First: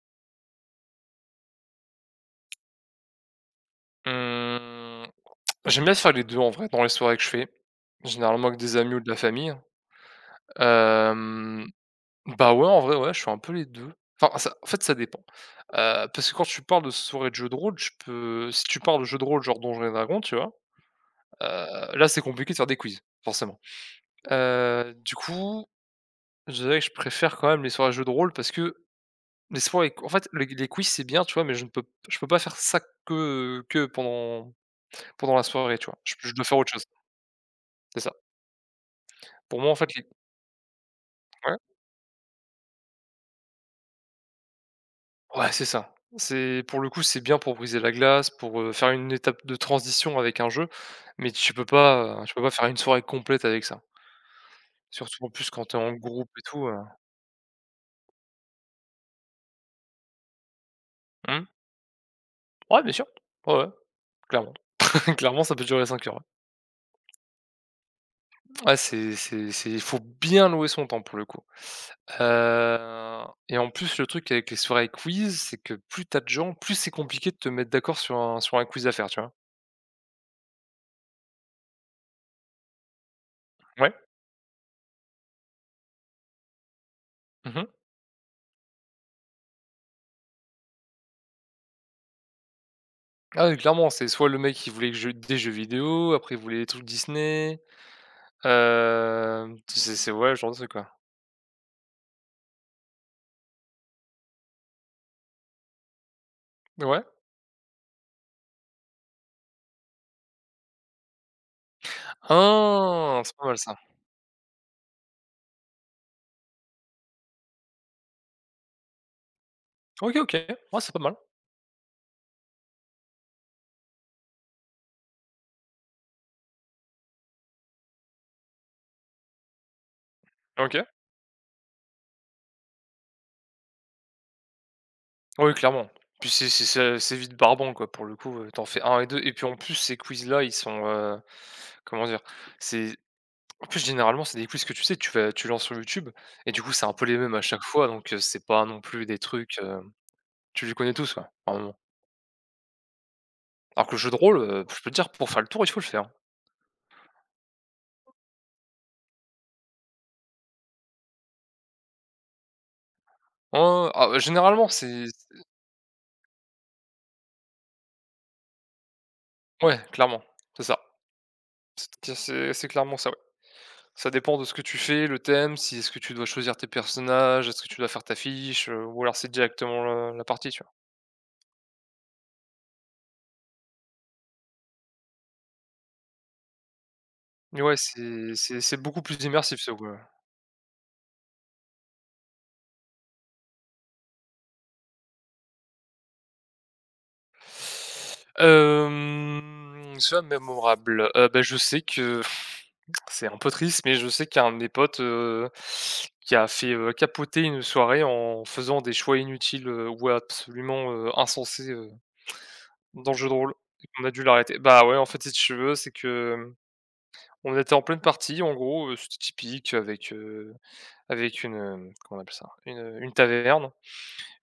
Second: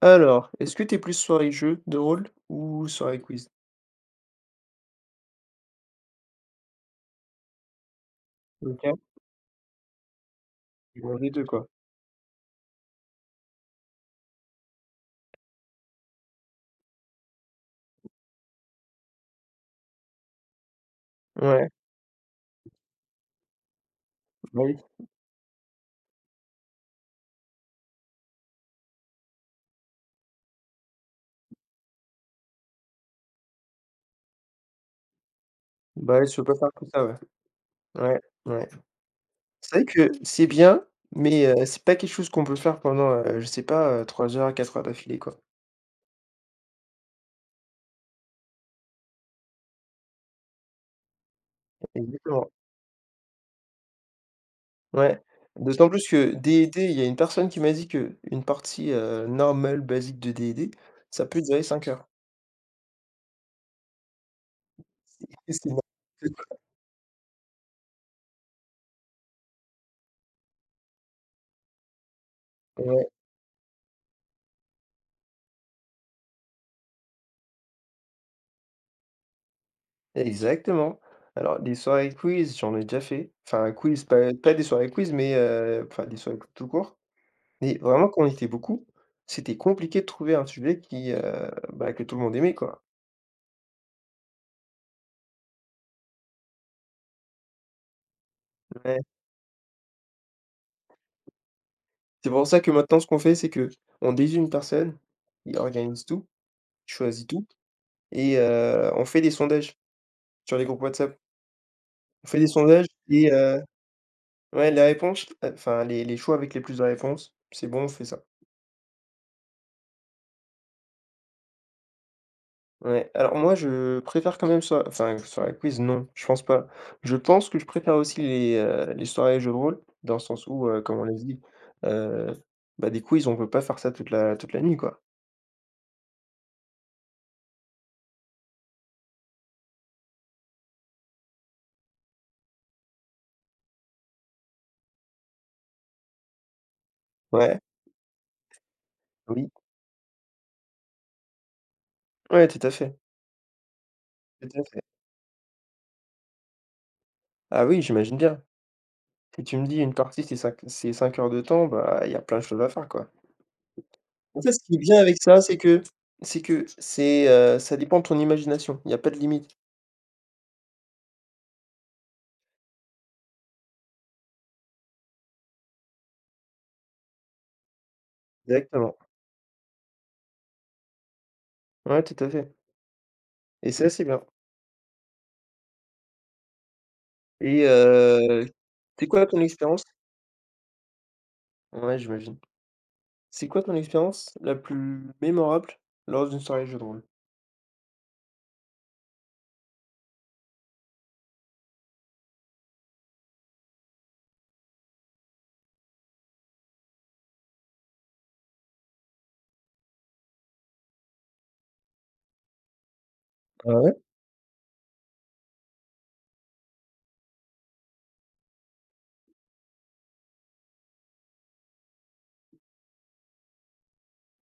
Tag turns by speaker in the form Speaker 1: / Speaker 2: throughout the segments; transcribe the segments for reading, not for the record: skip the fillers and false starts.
Speaker 1: Alors, est-ce que t'es es plus soirée jeux de rôle ou soirée quiz?
Speaker 2: Mmh, J'aime bien faire les 2 en vrai, dans les soirées que je fais, généralement avec des amis
Speaker 1: OK.
Speaker 2: ou de la famille, hein.
Speaker 1: Ouais, les 2
Speaker 2: Hem,
Speaker 1: quoi.
Speaker 2: Bah, ouais, en vrai, ouais, je fais un peu les 2 Enfin, ça en fait, ça dépend. Parce que quand tu parles de soirée de jeux de rôle, je peux si tu parles de jeux de rôle, genre Donjons& et Dragons, tu vois?
Speaker 1: Ouais,
Speaker 2: Là, c'est compliqué de faire des quiz, forcément.
Speaker 1: bah oui.
Speaker 2: Du coup, je dirais que je préfère quand même les soirées jeux de rôle parce que les soirées en fait, les quiz, c'est bien, tu vois? Mais je peux pas faire ça que pendant la soirée, tu vois? Je
Speaker 1: Bah ouais,
Speaker 2: je
Speaker 1: tu
Speaker 2: dois
Speaker 1: peux
Speaker 2: faire
Speaker 1: pas faire
Speaker 2: autre chose.
Speaker 1: tout ça, ouais.
Speaker 2: C'est ça.
Speaker 1: Ouais, ouais.
Speaker 2: Pour moi, en
Speaker 1: C'est vrai
Speaker 2: fait, les
Speaker 1: que c'est bien, mais
Speaker 2: ouais,
Speaker 1: c'est pas quelque chose qu'on peut faire pendant, je sais pas, 3 heures, 4 heures d'affilée, quoi.
Speaker 2: ouais, c'est ça. C'est pour le coup, c'est bien pour briser la glace, pour, faire une étape de transition avec un jeu, mais tu peux pas
Speaker 1: Exactement,
Speaker 2: faire une soirée complète avec ça.
Speaker 1: ouais.
Speaker 2: Surtout en plus quand t'es
Speaker 1: D'autant
Speaker 2: en
Speaker 1: plus
Speaker 2: groupe
Speaker 1: que
Speaker 2: et tout
Speaker 1: D&D, il y a une personne qui m'a dit que une partie, normale, basique de D&D, ça peut
Speaker 2: mmh.
Speaker 1: durer 5 heures.
Speaker 2: Ouais, bien sûr. Ouais, ouais, clairement. Clairement, ça peut
Speaker 1: C'est
Speaker 2: durer
Speaker 1: n'importe
Speaker 2: 5 heures, ouais.
Speaker 1: quoi.
Speaker 2: Ouais, c'est il faut bien louer son temps pour le coup.
Speaker 1: Ouais.
Speaker 2: Et en plus, le truc avec les soirées quiz, c'est que plus t'as de gens, plus c'est compliqué de te mettre d'accord sur un quiz à faire, tu vois?
Speaker 1: Exactement. Alors, des soirées quiz, j'en ai déjà fait. Enfin, un
Speaker 2: Ouais.
Speaker 1: quiz, pas des soirées quiz, mais enfin, des soirées tout court.
Speaker 2: Mmh.
Speaker 1: Mais vraiment, quand on était beaucoup, c'était compliqué de trouver un sujet qui, bah, que tout le monde aimait, quoi.
Speaker 2: Ah oui, clairement, c'est soit le mec, qui voulait que je des jeux vidéo, après il voulait des trucs Disney,
Speaker 1: Ouais.
Speaker 2: hem, c'est ouais, ce genre de truc, quoi.
Speaker 1: C'est pour ça que maintenant, ce qu'on fait, c'est que on désigne une personne, il organise tout, il
Speaker 2: Ouais.
Speaker 1: choisit tout et on fait des sondages sur les groupes WhatsApp. On fait des sondages
Speaker 2: Ah!
Speaker 1: et
Speaker 2: C'est pas mal ça.
Speaker 1: ouais, les réponses, enfin, les choix avec les plus de réponses, c'est bon, on fait ça.
Speaker 2: OK, OK. Ouais, c'est pas mal.
Speaker 1: Ouais, alors moi je préfère quand même enfin soirée quiz non, je pense pas. Je pense que je préfère aussi les soirées jeux de rôle, dans le sens où,
Speaker 2: OK.
Speaker 1: comme on l'a dit, heu, bah, des quiz, on peut pas faire ça toute la nuit, quoi.
Speaker 2: Oui, clairement. Puis c'est vite barbant, quoi, pour le coup, tu fais un et 2 et puis en plus ces quiz-là, ils sont, comment dire? C'est En plus généralement, c'est des quiz que tu sais, tu lances sur YouTube et du coup, c'est un peu les mêmes à
Speaker 1: Ouais,
Speaker 2: chaque fois donc, c'est pas non plus des
Speaker 1: oui,
Speaker 2: trucs, tu les connais tous, quoi par
Speaker 1: ouais, tout à fait,
Speaker 2: Alors que le jeu de rôle,
Speaker 1: tout
Speaker 2: heu,
Speaker 1: à
Speaker 2: je
Speaker 1: fait.
Speaker 2: peux te dire pour faire le tour, il faut le faire.
Speaker 1: Ah oui, j'imagine bien. Si tu me dis une partie c'est cinq heures de temps, bah, il y a plein de choses à faire, quoi.
Speaker 2: Ouais, ouais, ah, bah,
Speaker 1: En fait, ce
Speaker 2: généralement,
Speaker 1: qui est bien avec
Speaker 2: c'est
Speaker 1: ça, c'est que c'est ça dépend de ton imagination, il y a pas de limite.
Speaker 2: ouais, clairement, c'est ça. C'est clairement ça, ouais. Ça dépend de ce que tu fais, le thème, si est-ce que tu dois choisir tes personnages, est-ce que tu dois faire ta fiche,
Speaker 1: Exactement.
Speaker 2: ou alors c'est directement la partie, tu vois?
Speaker 1: Ouais, tout à fait et c'est assez bien.
Speaker 2: Mais
Speaker 1: Et
Speaker 2: ouais, c'est c'est c'est beaucoup
Speaker 1: c'est
Speaker 2: plus
Speaker 1: quoi ton
Speaker 2: immersif, ça,
Speaker 1: expérience,
Speaker 2: ouais.
Speaker 1: ouais, j'imagine. C'est quoi ton expérience la plus mémorable lors d'une soirée jeu de rôle?
Speaker 2: Soit mémorable, bah, je sais que c'est un peu triste, mais je sais qu'il y a un de mes potes, qui a fait, capoter une soirée en faisant des choix inutiles, ou absolument, insensés, dans le jeu de rôle,
Speaker 1: Ah
Speaker 2: et
Speaker 1: ouais?
Speaker 2: qu'on a dû l'arrêter. Bah, ouais, en fait, si tu veux, c'est que, on était en pleine partie, en gros, c'était typique avec, avec une, comment on appelle ça? Une, heu, une taverne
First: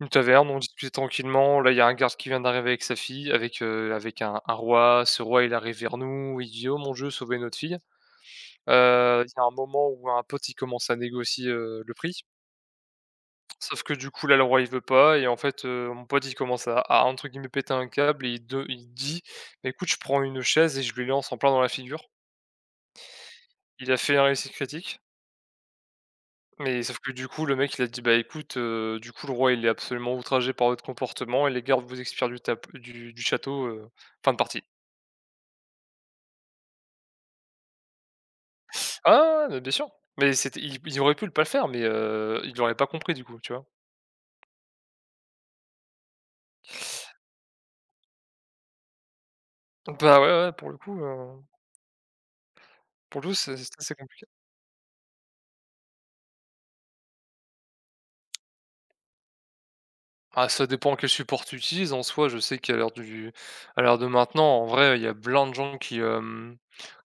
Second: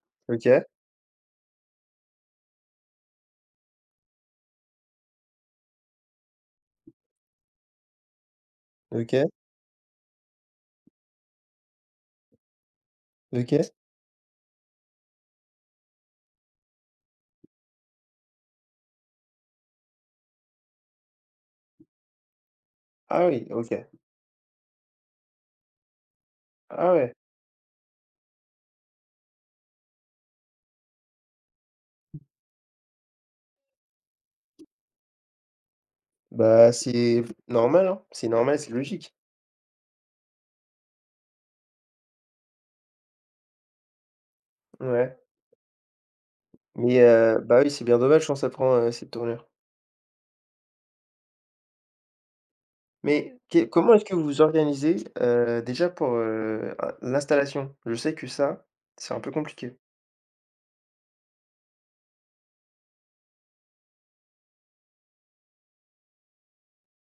Speaker 2: une taverne, on
Speaker 1: OK,
Speaker 2: discutait tranquillement. Là, il y a un garde qui vient d'arriver avec sa fille, avec, avec un roi. Ce roi, il arrive vers nous, il dit: «Oh mon Dieu, sauvez notre fille».
Speaker 1: OK,
Speaker 2: Il y a un moment où un pote, il commence à négocier, le prix.
Speaker 1: OK.
Speaker 2: Sauf que du coup là, le roi il veut pas et en fait, mon pote il commence à entre guillemets «péter un câble» et il dit: «Bah écoute, je prends une chaise et je lui lance en plein dans la figure».
Speaker 1: Ah oui, OK.
Speaker 2: Il a fait un récit critique, mais
Speaker 1: Ah
Speaker 2: sauf que
Speaker 1: ouais.
Speaker 2: du coup le mec il a dit: «Bah écoute, du coup le roi il est absolument outragé par votre comportement et les gardes vous expirent du tap du château, fin de partie».
Speaker 1: Bah, c'est normal, hein, c'est normal, c'est logique.
Speaker 2: Ah ouais, ouais, bien sûr, mais c'était il aurait pu le pas le faire, mais il l'aurait pas compris du coup, tu vois?
Speaker 1: Ouais. Mais bah, oui, c'est bien dommage quand ça prend, cette tournure.
Speaker 2: Bah ouais, ouais, pour le coup,
Speaker 1: Mais
Speaker 2: c'est
Speaker 1: que
Speaker 2: c'est assez
Speaker 1: comment est-ce que vous
Speaker 2: compliqué.
Speaker 1: vous organisez, déjà pour, a l'installation? Je sais que ça, c'est un peu compliqué.
Speaker 2: Ah, ça dépend quel support tu utilises. En soi, je sais qu'à l'heure de maintenant, en vrai, il y a plein de gens qui, hem,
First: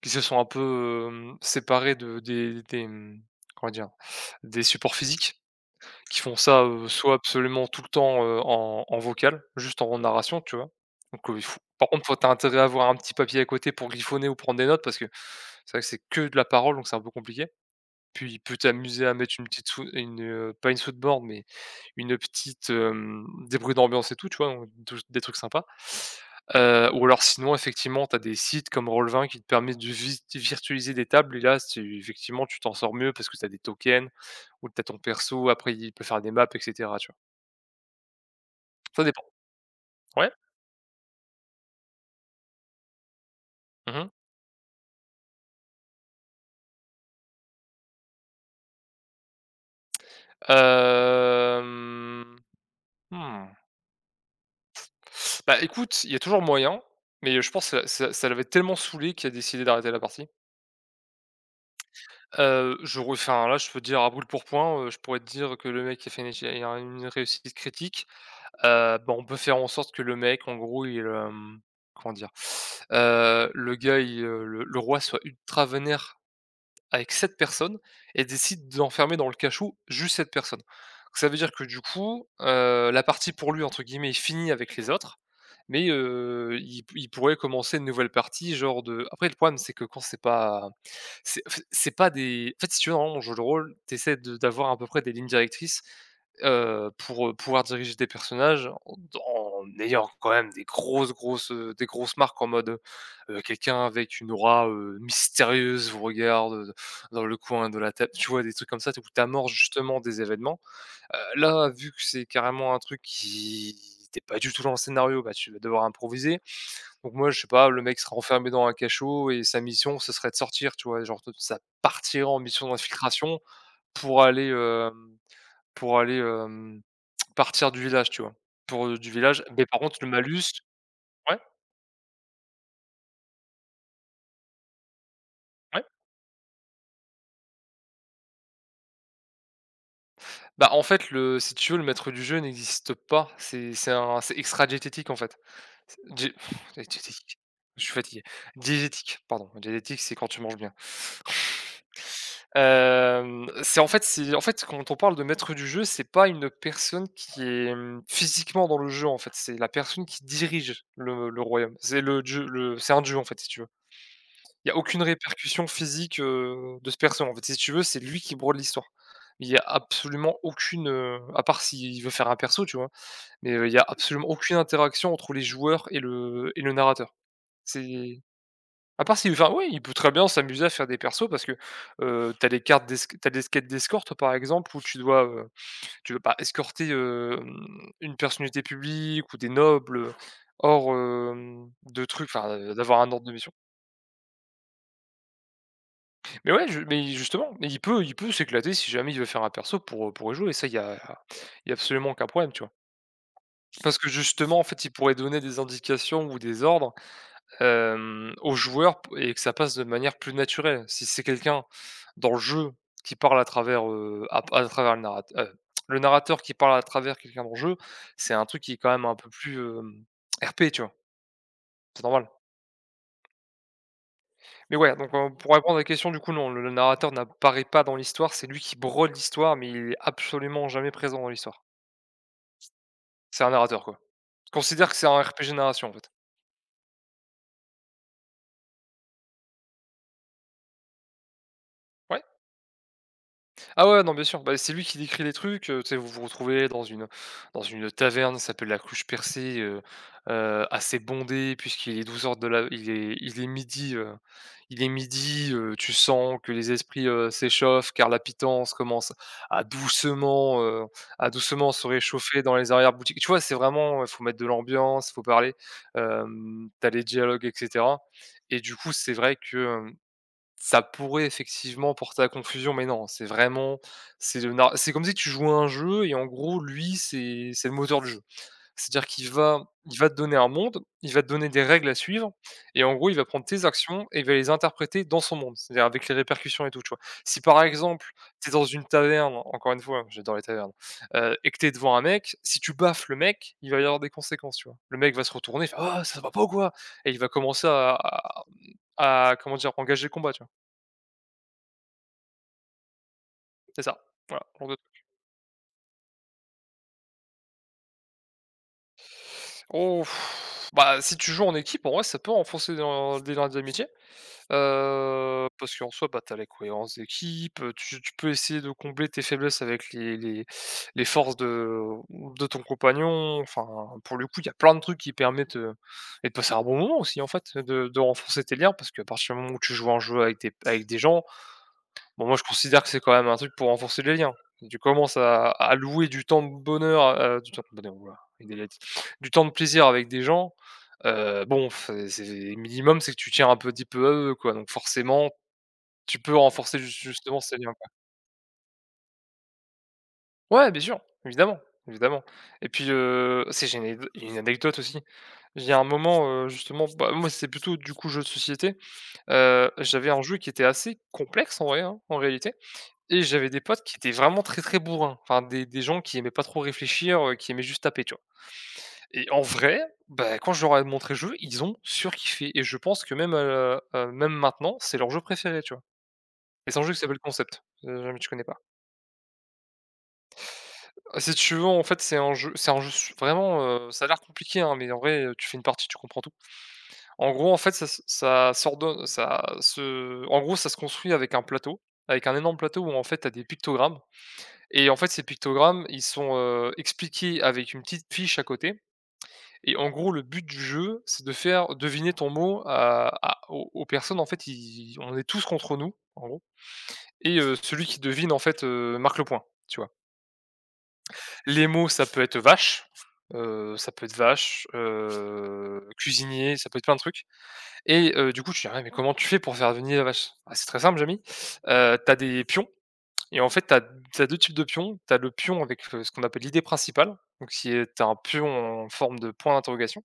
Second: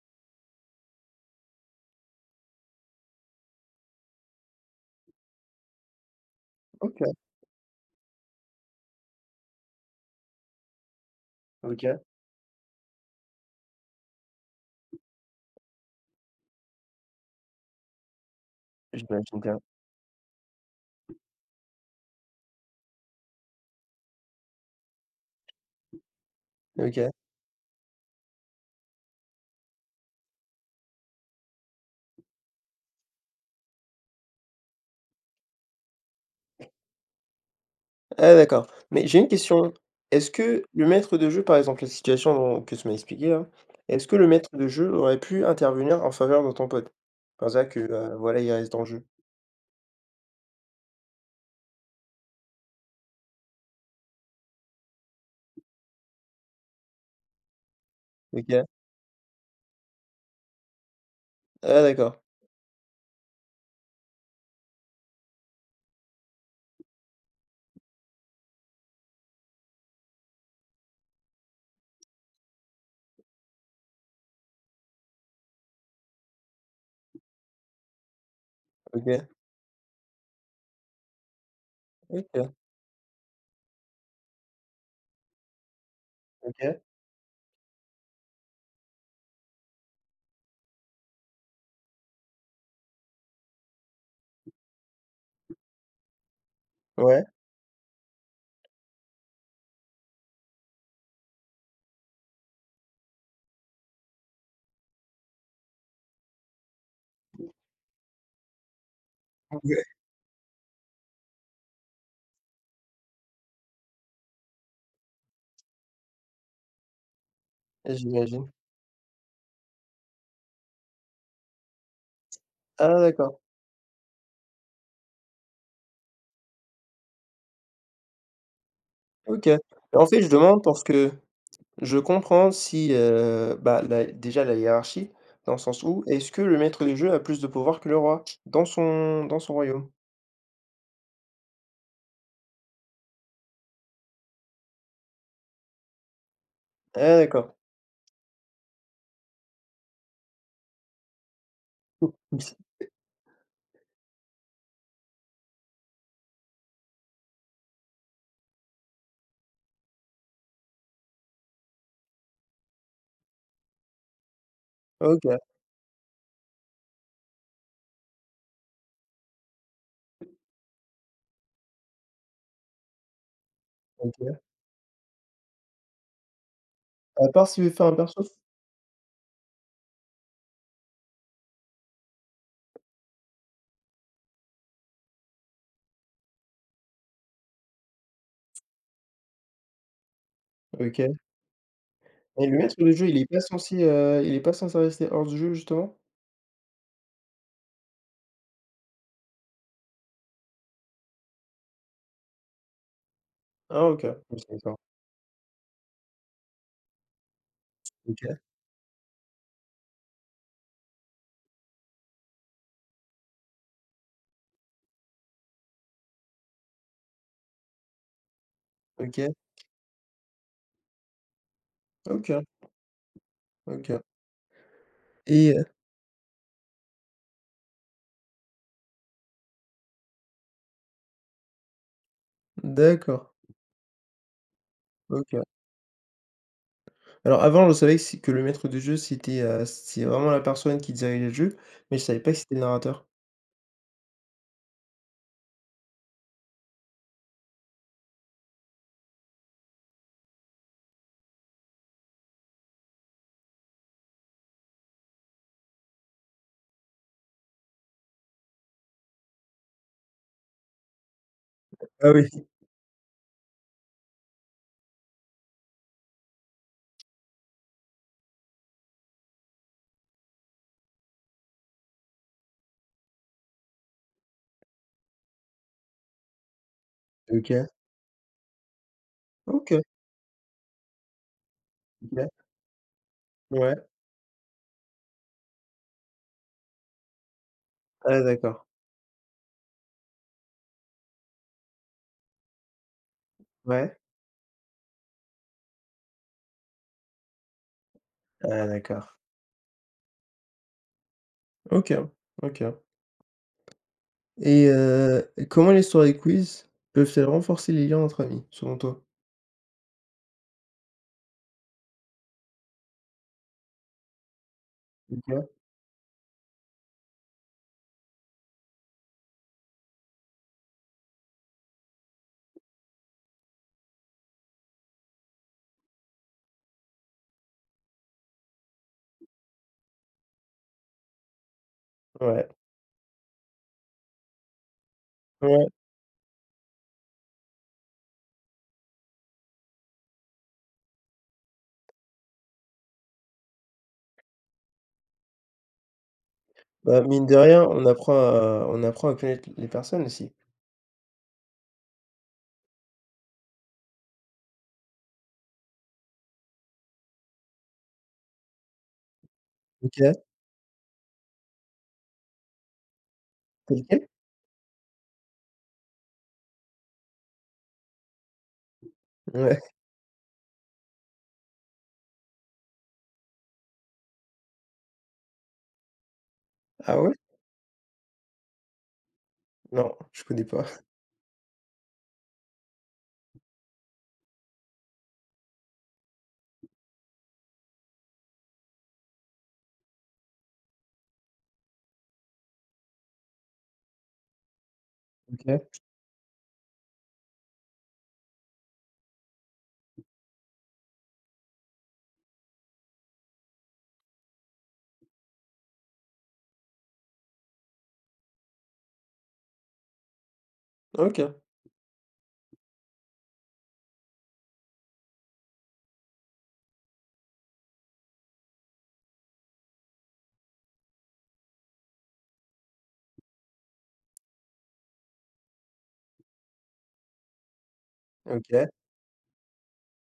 Speaker 2: qui se sont un peu, séparés de des des, comment dire? Des supports physiques, qui font ça,
Speaker 1: OK.
Speaker 2: soit absolument tout le temps, en vocal, juste en narration, tu vois? Donc, il faut
Speaker 1: OK,
Speaker 2: par contre, faut tu intérêt à avoir un petit papier à côté pour griffonner ou prendre des notes parce que c'est vrai que c'est que de la parole, donc c'est un peu compliqué. Puis il peut t'amuser à mettre
Speaker 1: j'imagine
Speaker 2: une
Speaker 1: bien.
Speaker 2: petite sou une, pas une soundboard, mais des bruits d'ambiance et tout, tu vois? Donc tou des trucs sympas. Ou
Speaker 1: OK.
Speaker 2: alors sinon effectivement, tu as des sites comme Roll 20 qui te permettent de vis virtualiser des tables et là, c'est effectivement, tu t'en sors mieux parce que tu as des tokens ou tu as ton perso, après il peut faire des maps et cetera, tu vois?
Speaker 1: Ah d'accord.
Speaker 2: Ça
Speaker 1: Mais j'ai
Speaker 2: dépend.
Speaker 1: une question.
Speaker 2: Ouais.
Speaker 1: Est-ce que le maître de jeu, par exemple, la situation dont que tu m'as expliquée là,
Speaker 2: Mmh
Speaker 1: est-ce
Speaker 2: mh.
Speaker 1: que le maître de jeu aurait pu intervenir en faveur de ton pote? Par ça que, voilà, il reste dans le jeu.
Speaker 2: Hem, mmh, Bah, écoute, il y a toujours moyen, mais je pense que ça l'avait
Speaker 1: OK.
Speaker 2: tellement saoulé qu'il a décidé d'arrêter la partie.
Speaker 1: Ah d'accord.
Speaker 2: Je re Enfin là, je peux dire à brûle pour point, je pourrais te dire que le mec, a fait une éche il a une réussite critique. Bah, on peut faire en sorte que le mec, en gros, il, comment dire? Le gars, le roi soit ultra vénère avec 7 personnes et décide d'enfermer dans le
Speaker 1: OK.
Speaker 2: cachot juste cette personne. Donc ça veut dire que du coup,
Speaker 1: OK.
Speaker 2: heu, la partie pour lui entre guillemets «est finie» avec les autres, mais
Speaker 1: OK.
Speaker 2: il pourrait commencer une nouvelle partie genre de après le problème c'est que quand c'est c'est pas des en fait si tu veux dans le jeu de rôle, t'essaies de d'avoir à peu près des lignes directrices,
Speaker 1: Ouais.
Speaker 2: pour, pouvoir diriger des personnages en ayant quand même des grosses, grosses, des grosses marques en mode, quelqu'un avec une aura, mystérieuse vous regarde, dans le coin de la tête, tu vois? Des trucs comme ça, t où tu amorces
Speaker 1: Ouais.
Speaker 2: justement des événements. Là, vu que c'est carrément un truc qui t'es pas du tout dans le scénario, bah, tu vas devoir improviser. Donc moi, je sais pas, le mec sera enfermé
Speaker 1: J'imagine.
Speaker 2: dans un cachot et sa mission, ce serait de sortir, tu vois? Genre, ça partira en mission
Speaker 1: Ah
Speaker 2: d'infiltration
Speaker 1: d'accord.
Speaker 2: pour aller, hem, pour aller, hem, partir du village, tu vois? Pour du village.
Speaker 1: OK.
Speaker 2: Mais par contre,
Speaker 1: Bah, en
Speaker 2: le
Speaker 1: fait, je
Speaker 2: malus.
Speaker 1: demande parce que
Speaker 2: Ouais,
Speaker 1: je comprends si, bah, la déjà la hiérarchie, dans le sens
Speaker 2: ouais.
Speaker 1: où, est-ce que le maître de jeu a plus de pouvoir que le roi dans son royaume?
Speaker 2: Bah, en fait, le si tu veux, le maître du jeu n'existe pas. C'est extra-diététique, en fait. Di
Speaker 1: Ah
Speaker 2: diététique,
Speaker 1: d'accord.
Speaker 2: je suis fatigué. Diégétique, pardon, diégétique, c'est quand tu manges bien. C'est en fait, quand on parle de maître du jeu, c'est pas une personne qui est, physiquement dans le jeu, en fait, c'est la personne qui dirige le royaume. C'est un dieu, en fait, si tu veux. Il y a aucune
Speaker 1: OK.
Speaker 2: répercussion physique, de ce perso, en fait. Si tu veux, c'est lui qui brode l'histoire. Il y a absolument aucune, à part s'il veut faire un perso, tu vois? Mais, il y a absolument
Speaker 1: OK.
Speaker 2: aucune interaction entre les joueurs et le narrateur.
Speaker 1: À part s'il veut faire un
Speaker 2: C'est
Speaker 1: perso?
Speaker 2: À part si enfin, oui, il peut très bien s'amuser à faire des persos parce que, tu des quêtes d'escorte, par exemple, où tu dois pas escorter, une personnalité publique ou des nobles, hors,
Speaker 1: OK.
Speaker 2: hem, de trucs,
Speaker 1: Et
Speaker 2: enfin,
Speaker 1: le
Speaker 2: heu,
Speaker 1: maître de
Speaker 2: d'avoir
Speaker 1: jeu,
Speaker 2: un
Speaker 1: il
Speaker 2: ordre
Speaker 1: est
Speaker 2: de
Speaker 1: pas
Speaker 2: mission.
Speaker 1: censé, il est pas censé rester hors du jeu, justement?
Speaker 2: Mais ouais, je mais justement, il peut s'éclater si jamais il veut faire un perso pour y jouer. Et ça, il y a absolument aucun problème, tu vois?
Speaker 1: Ah
Speaker 2: Parce
Speaker 1: OK.
Speaker 2: que
Speaker 1: OK,
Speaker 2: justement, en
Speaker 1: d'accord.
Speaker 2: fait, il pourrait donner des indications ou des ordres
Speaker 1: OK,
Speaker 2: aux joueurs p et que ça passe de manière plus naturelle. Si c'est quelqu'un dans le jeu qui parle à travers, à travers le narrateur qui parle à travers quelqu'un dans le jeu, c'est un truc qui est quand même un peu
Speaker 1: OK,
Speaker 2: plus, RP, tu vois? C'est normal.
Speaker 1: OK, OK
Speaker 2: Mais ouais, donc
Speaker 1: et
Speaker 2: pour répondre à la question, du coup, non, le narrateur n'apparaît pas dans l'histoire, c'est lui qui brode l'histoire, mais il est absolument jamais présent dans l'histoire.
Speaker 1: d'accord,
Speaker 2: C'est un narrateur, quoi. Je considère que c'est un
Speaker 1: OK.
Speaker 2: RPG narration, en fait.
Speaker 1: Alors avant, je savais que si que le maître de jeu, c'est vraiment la personne qui dirigeait le jeu, mais je savais
Speaker 2: Ouais.
Speaker 1: pas que c'était le narrateur.
Speaker 2: Ah ouais, non, bien sûr. Bah, c'est lui qui décrit les trucs, tu sais, vous vous retrouvez dans une taverne, ça s'appelle la Cruche Percée, assez bondée puisqu'il est douze heures de la il est midi tu sens que les esprits, s'échauffent car la pitance commence à doucement, heu, à doucement se
Speaker 1: Ah
Speaker 2: réchauffer
Speaker 1: oui.
Speaker 2: dans les arrières boutiques. Tu vois, c'est vraiment, faut mettre de l'ambiance, il faut parler, tu les dialogues et cetera, et du coup, c'est vrai que ça pourrait effectivement porter à confusion, mais non, c'est vraiment c'est le nar c'est comme si tu jouais à un jeu et en gros lui c'est
Speaker 1: OK,
Speaker 2: c'est le moteur du jeu. C'est-à-dire qu'il va
Speaker 1: OK, OK.
Speaker 2: il va te donner un monde, il va te donner des règles à suivre et en gros il va prendre tes
Speaker 1: Ouais.
Speaker 2: actions et il va les interpréter dans son monde, c'est-à-dire avec les répercussions et tout, tu vois? Si par exemple,
Speaker 1: Ah
Speaker 2: tu es
Speaker 1: d'accord.
Speaker 2: dans une taverne, encore une fois, hein, j'adore les tavernes, et que tu es devant un mec, si tu baffes le mec, il va y
Speaker 1: Ouais.
Speaker 2: avoir des conséquences, tu vois? Le mec va se retourner, il fait: «Ah ça va pas ou quoi?» Et il va commencer à à
Speaker 1: Ah d'accord.
Speaker 2: à comment dire? Engager le combat, tu vois?
Speaker 1: OK, OK
Speaker 2: C'est ça, voilà,
Speaker 1: et
Speaker 2: genre de truc.
Speaker 1: comment les soirées quiz peuvent-elles renforcer les liens entre amis, selon toi?
Speaker 2: Oh, pff, bah, si tu joues en équipe, en vrai, ça peut renforcer dans des liens d'amitié,
Speaker 1: OK.
Speaker 2: parce qu'en soi, bah, tu as la cohérence d'équipe, tu peux essayer de combler tes faiblesses avec les forces de ton compagnon. Enfin, pour le coup, il y a plein de trucs qui permettent, et de passer un bon moment aussi, en fait, de renforcer tes liens parce qu'à partir du moment où tu joues à un jeu avec tes avec des gens, bon, moi, je
Speaker 1: Ouais.
Speaker 2: considère que c'est quand même un truc pour renforcer les liens. Tu commences à
Speaker 1: Ouais.
Speaker 2: allouer du temps de bonheur, du temps de bonheur, ouh, avec des lettres, du temps de plaisir avec des gens, bon, c'est minimum, c'est que tu tiens un petit peu à eux, quoi, donc forcément, tu peux renforcer
Speaker 1: Bah, mine de
Speaker 2: justement ces
Speaker 1: rien,
Speaker 2: liens,
Speaker 1: on
Speaker 2: quoi.
Speaker 1: apprend à on apprend à connaître les personnes aussi.
Speaker 2: Ouais, bien sûr, évidemment, évidemment, et puis, si j'ai une anecdo une anecdote aussi. Il y a un moment, justement, bah, moi, c'est plutôt, du coup, jeu de société, j'avais un
Speaker 1: OK.
Speaker 2: jeu qui était assez complexe en vrai, hein, en réalité. Et j'avais des
Speaker 1: C'est
Speaker 2: potes qui
Speaker 1: lequel?
Speaker 2: étaient vraiment très, très bourrins, enfin des gens qui aimaient pas trop réfléchir, qui aimaient juste taper, tu vois? Et en
Speaker 1: Ouais.
Speaker 2: vrai, bah, quand je leur ai montré le jeu, ils ont surkiffé et je pense que même, même maintenant, c'est leur jeu préféré, tu vois? Et c'est un jeu
Speaker 1: Ah
Speaker 2: qui
Speaker 1: ouais?
Speaker 2: s'appelle Concept, si jamais tu connais pas.
Speaker 1: Non, je connais pas.
Speaker 2: Ah, si tu veux, en fait, c'est un jeu su vraiment, ça a l'air compliqué, hein, mais en vrai, tu fais une partie, tu comprends tout. En gros, en fait, ça se ça s'ordonne ça se en gros, ça se construit avec un plateau, avec un énorme plateau où, en fait, t'as des pictogrammes. Et en fait, ces
Speaker 1: OK.
Speaker 2: pictogrammes, ils sont, expliqués avec une petite fiche à côté et en gros, le but du jeu, c'est de faire deviner ton mot à aux aux personnes. En fait, ils on est tous contre nous, en gros, et celui qui devine, en fait, marque le point, tu vois?
Speaker 1: OK.
Speaker 2: Les mots, ça peut être vache, ça peut être vache, cuisinier, ça peut être plein de trucs. Et du coup, tu dis: «Ah, ouais, mais comment tu fais pour faire deviner la vache?» «Ah, c'est très simple, Jamy, tu des pions.» Et en fait, tu types de pions. Tu as le pion avec, ce qu'on appelle l'idée principale, donc qui est tu un
Speaker 1: OK,
Speaker 2: pion en forme de point d'interrogation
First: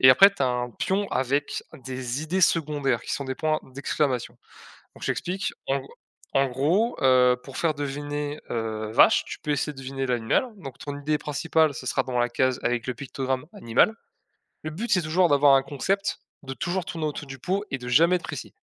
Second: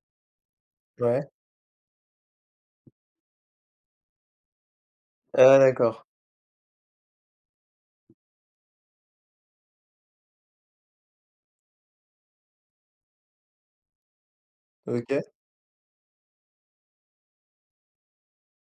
Speaker 2: et après tu as un pion
Speaker 1: ouais.
Speaker 2: avec des idées secondaires qui sont des points d'exclamation. Donc j'explique.
Speaker 1: Ah d'accord.
Speaker 2: En gros, pour faire deviner, vache, tu peux essayer de deviner l'animal. Donc ton idée principale, ce sera dans la case avec le pictogramme animal. Le but, c'est
Speaker 1: OK.
Speaker 2: toujours d'avoir un concept, de toujours tourner autour du pot et de jamais être précis,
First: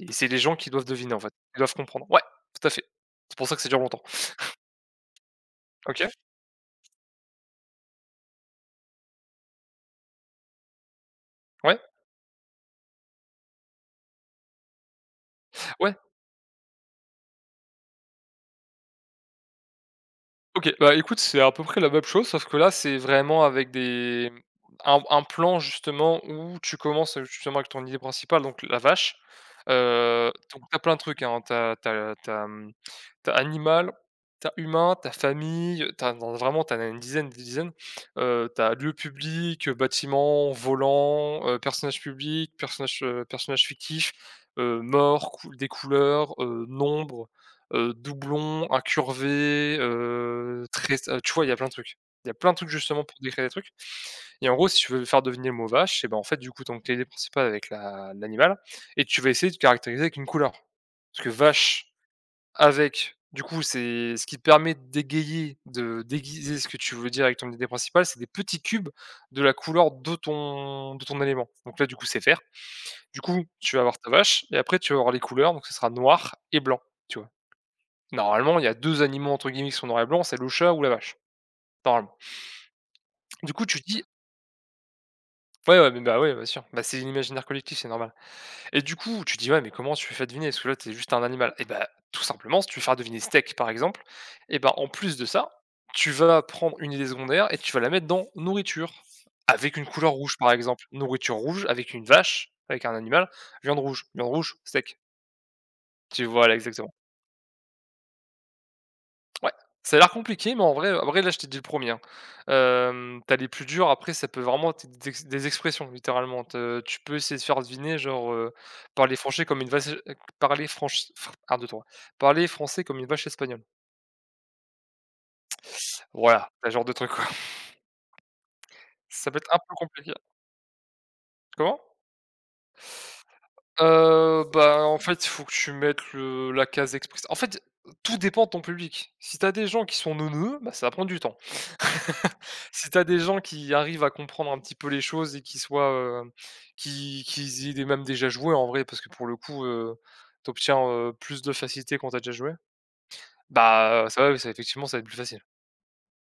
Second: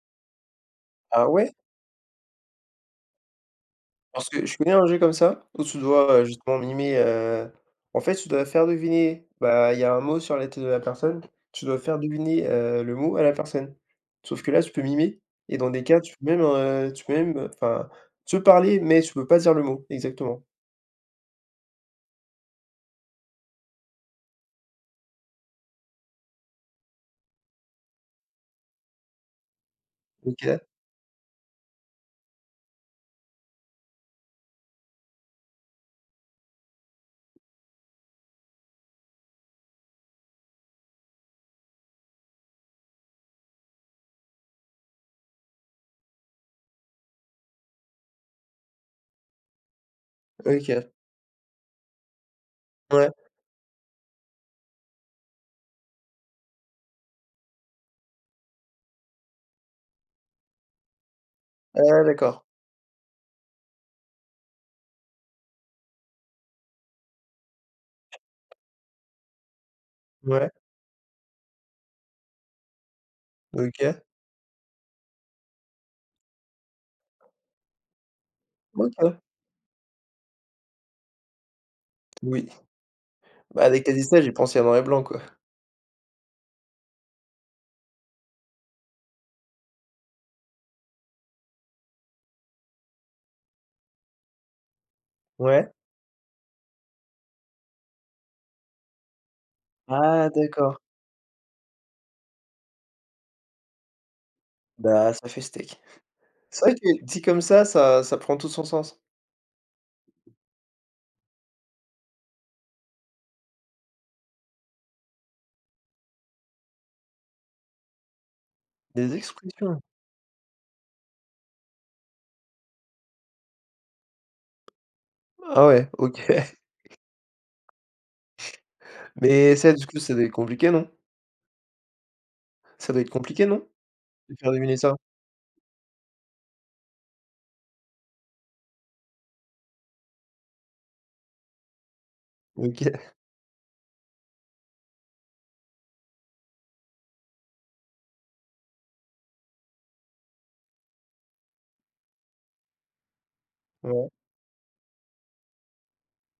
Speaker 2: et c'est les gens qui doivent deviner, en
Speaker 1: Ah
Speaker 2: fait.
Speaker 1: ouais?
Speaker 2: Ils doivent comprendre. Ouais, tout à fait. C'est pour ça que ça dure longtemps.
Speaker 1: Parce que je connais un jeu comme ça où tu
Speaker 2: OK?
Speaker 1: dois, justement mimer, en fait, tu dois faire deviner, bah, il y a un mot sur la tête de la personne, tu dois
Speaker 2: Ouais,
Speaker 1: faire deviner, le mot à la personne. Sauf que là, tu peux mimer et dans des
Speaker 2: ouais,
Speaker 1: cas, tu peux même, enfin, tu peux parler, mais tu peux pas dire le mot exactement.
Speaker 2: OK. Bah, écoute, c'est à peu près la même chose, sauf que là, c'est vraiment avec des un plan justement où tu commences, justement avec ton idée principale, donc la vache.
Speaker 1: OK,
Speaker 2: Donc t'as plein de trucs, hein. T'as t'as t'as as tu mmh, animal, t'as humain, t'as famille, T'as as vraiment, tu as une dizaine, des dizaines. Tu lieu public, bâtiment, volant, personnage public, personnage, personnage fictif, mort, cou des couleurs, nombre, doublons, incurvés,
Speaker 1: OK.
Speaker 2: très s tu vois, il y a plein de trucs. Il y a plein de trucs justement
Speaker 1: Ouais.
Speaker 2: pour décrire des trucs, et en gros, si tu veux faire deviner le mot vache, et ben, en fait, du coup, tu as une principale avec la l'animal et tu vas essayer de caractériser avec une couleur. Parce que vache,
Speaker 1: Ah d'accord.
Speaker 2: avec du coup, c'est ce qui te permet d'égayer, de déguiser ce que tu veux dire avec ton idée principale, c'est des petits cubes de la couleur
Speaker 1: Ouais.
Speaker 2: de ton élément. Donc là, du coup, c'est vert. Du coup, tu vas avoir
Speaker 1: OK.
Speaker 2: ta vache et après tu vas avoir les couleurs, donc ce sera noir et blanc, tu vois? Normalement, il y a 2
Speaker 1: OK.
Speaker 2: animaux entre guillemets qui sont noirs et blancs, c'est le chat ou la vache, normalement.
Speaker 1: Oui.
Speaker 2: Du
Speaker 1: Bah,
Speaker 2: coup, tu
Speaker 1: avec
Speaker 2: te
Speaker 1: tu as
Speaker 2: dis
Speaker 1: dit ça, j'ai pensé à noir et blanc, quoi.
Speaker 2: ouais, ouais, mais bah, ouais, bien sûr, bah, c'est l'imaginaire collectif, c'est normal, et du coup, tu te dis: «Ouais, mais comment tu fais deviner? Parce que là, t'es juste un animal.» Et bah, tout simplement, si tu veux faire deviner steak, par exemple, et ben, en plus de ça,
Speaker 1: Ouais.
Speaker 2: tu vas prendre une idée secondaire et tu vas la mettre dans nourriture, avec une couleur
Speaker 1: Ah
Speaker 2: rouge, par
Speaker 1: d'accord.
Speaker 2: exemple. Nourriture rouge avec une vache, avec un animal, viande rouge, steak.
Speaker 1: Bah, ça fait steak.
Speaker 2: Tu vois? Là,
Speaker 1: C'est vrai
Speaker 2: exactement.
Speaker 1: que dit comme ça, ça prend tout son sens.
Speaker 2: Ouais, ça a l'air compliqué, mais en vrai, là, je t'ai dit le premier. Er Hein. Hem, tu les plus durs, après, ça peut vraiment être des expressions, littéralement. Te Tu peux essayer de faire deviner, genre,
Speaker 1: Des
Speaker 2: «Parler français comme une
Speaker 1: expressions.
Speaker 2: vache es», «Parler franch» fr 1, 2, 3. «Parler français comme une vache espagnole».
Speaker 1: Ah ouais, OK.
Speaker 2: Voilà, c'est genre de truc, quoi. Ça peut être
Speaker 1: Mais
Speaker 2: un
Speaker 1: ça,
Speaker 2: peu
Speaker 1: du coup,
Speaker 2: compliqué.
Speaker 1: ça doit être compliqué, non?
Speaker 2: Comment?
Speaker 1: Ça doit être compliqué, non? De faire deviner
Speaker 2: Bah,
Speaker 1: ça?
Speaker 2: en fait, il faut que tu mettes le la case express. En fait, tout dépend de ton public. Si t'as des gens qui sont neuneux, bah, ça va prendre du temps. Si
Speaker 1: OK.
Speaker 2: t'as des gens qui arrivent à comprendre un petit peu les choses et qui soient, qui qu'ils y aient même déjà joué en vrai, parce que pour le coup, tu obtiens, plus de facilité quand t'as déjà joué, bah,
Speaker 1: Ouais.
Speaker 2: ça va, oui, ça effectivement, ça va être plus facile.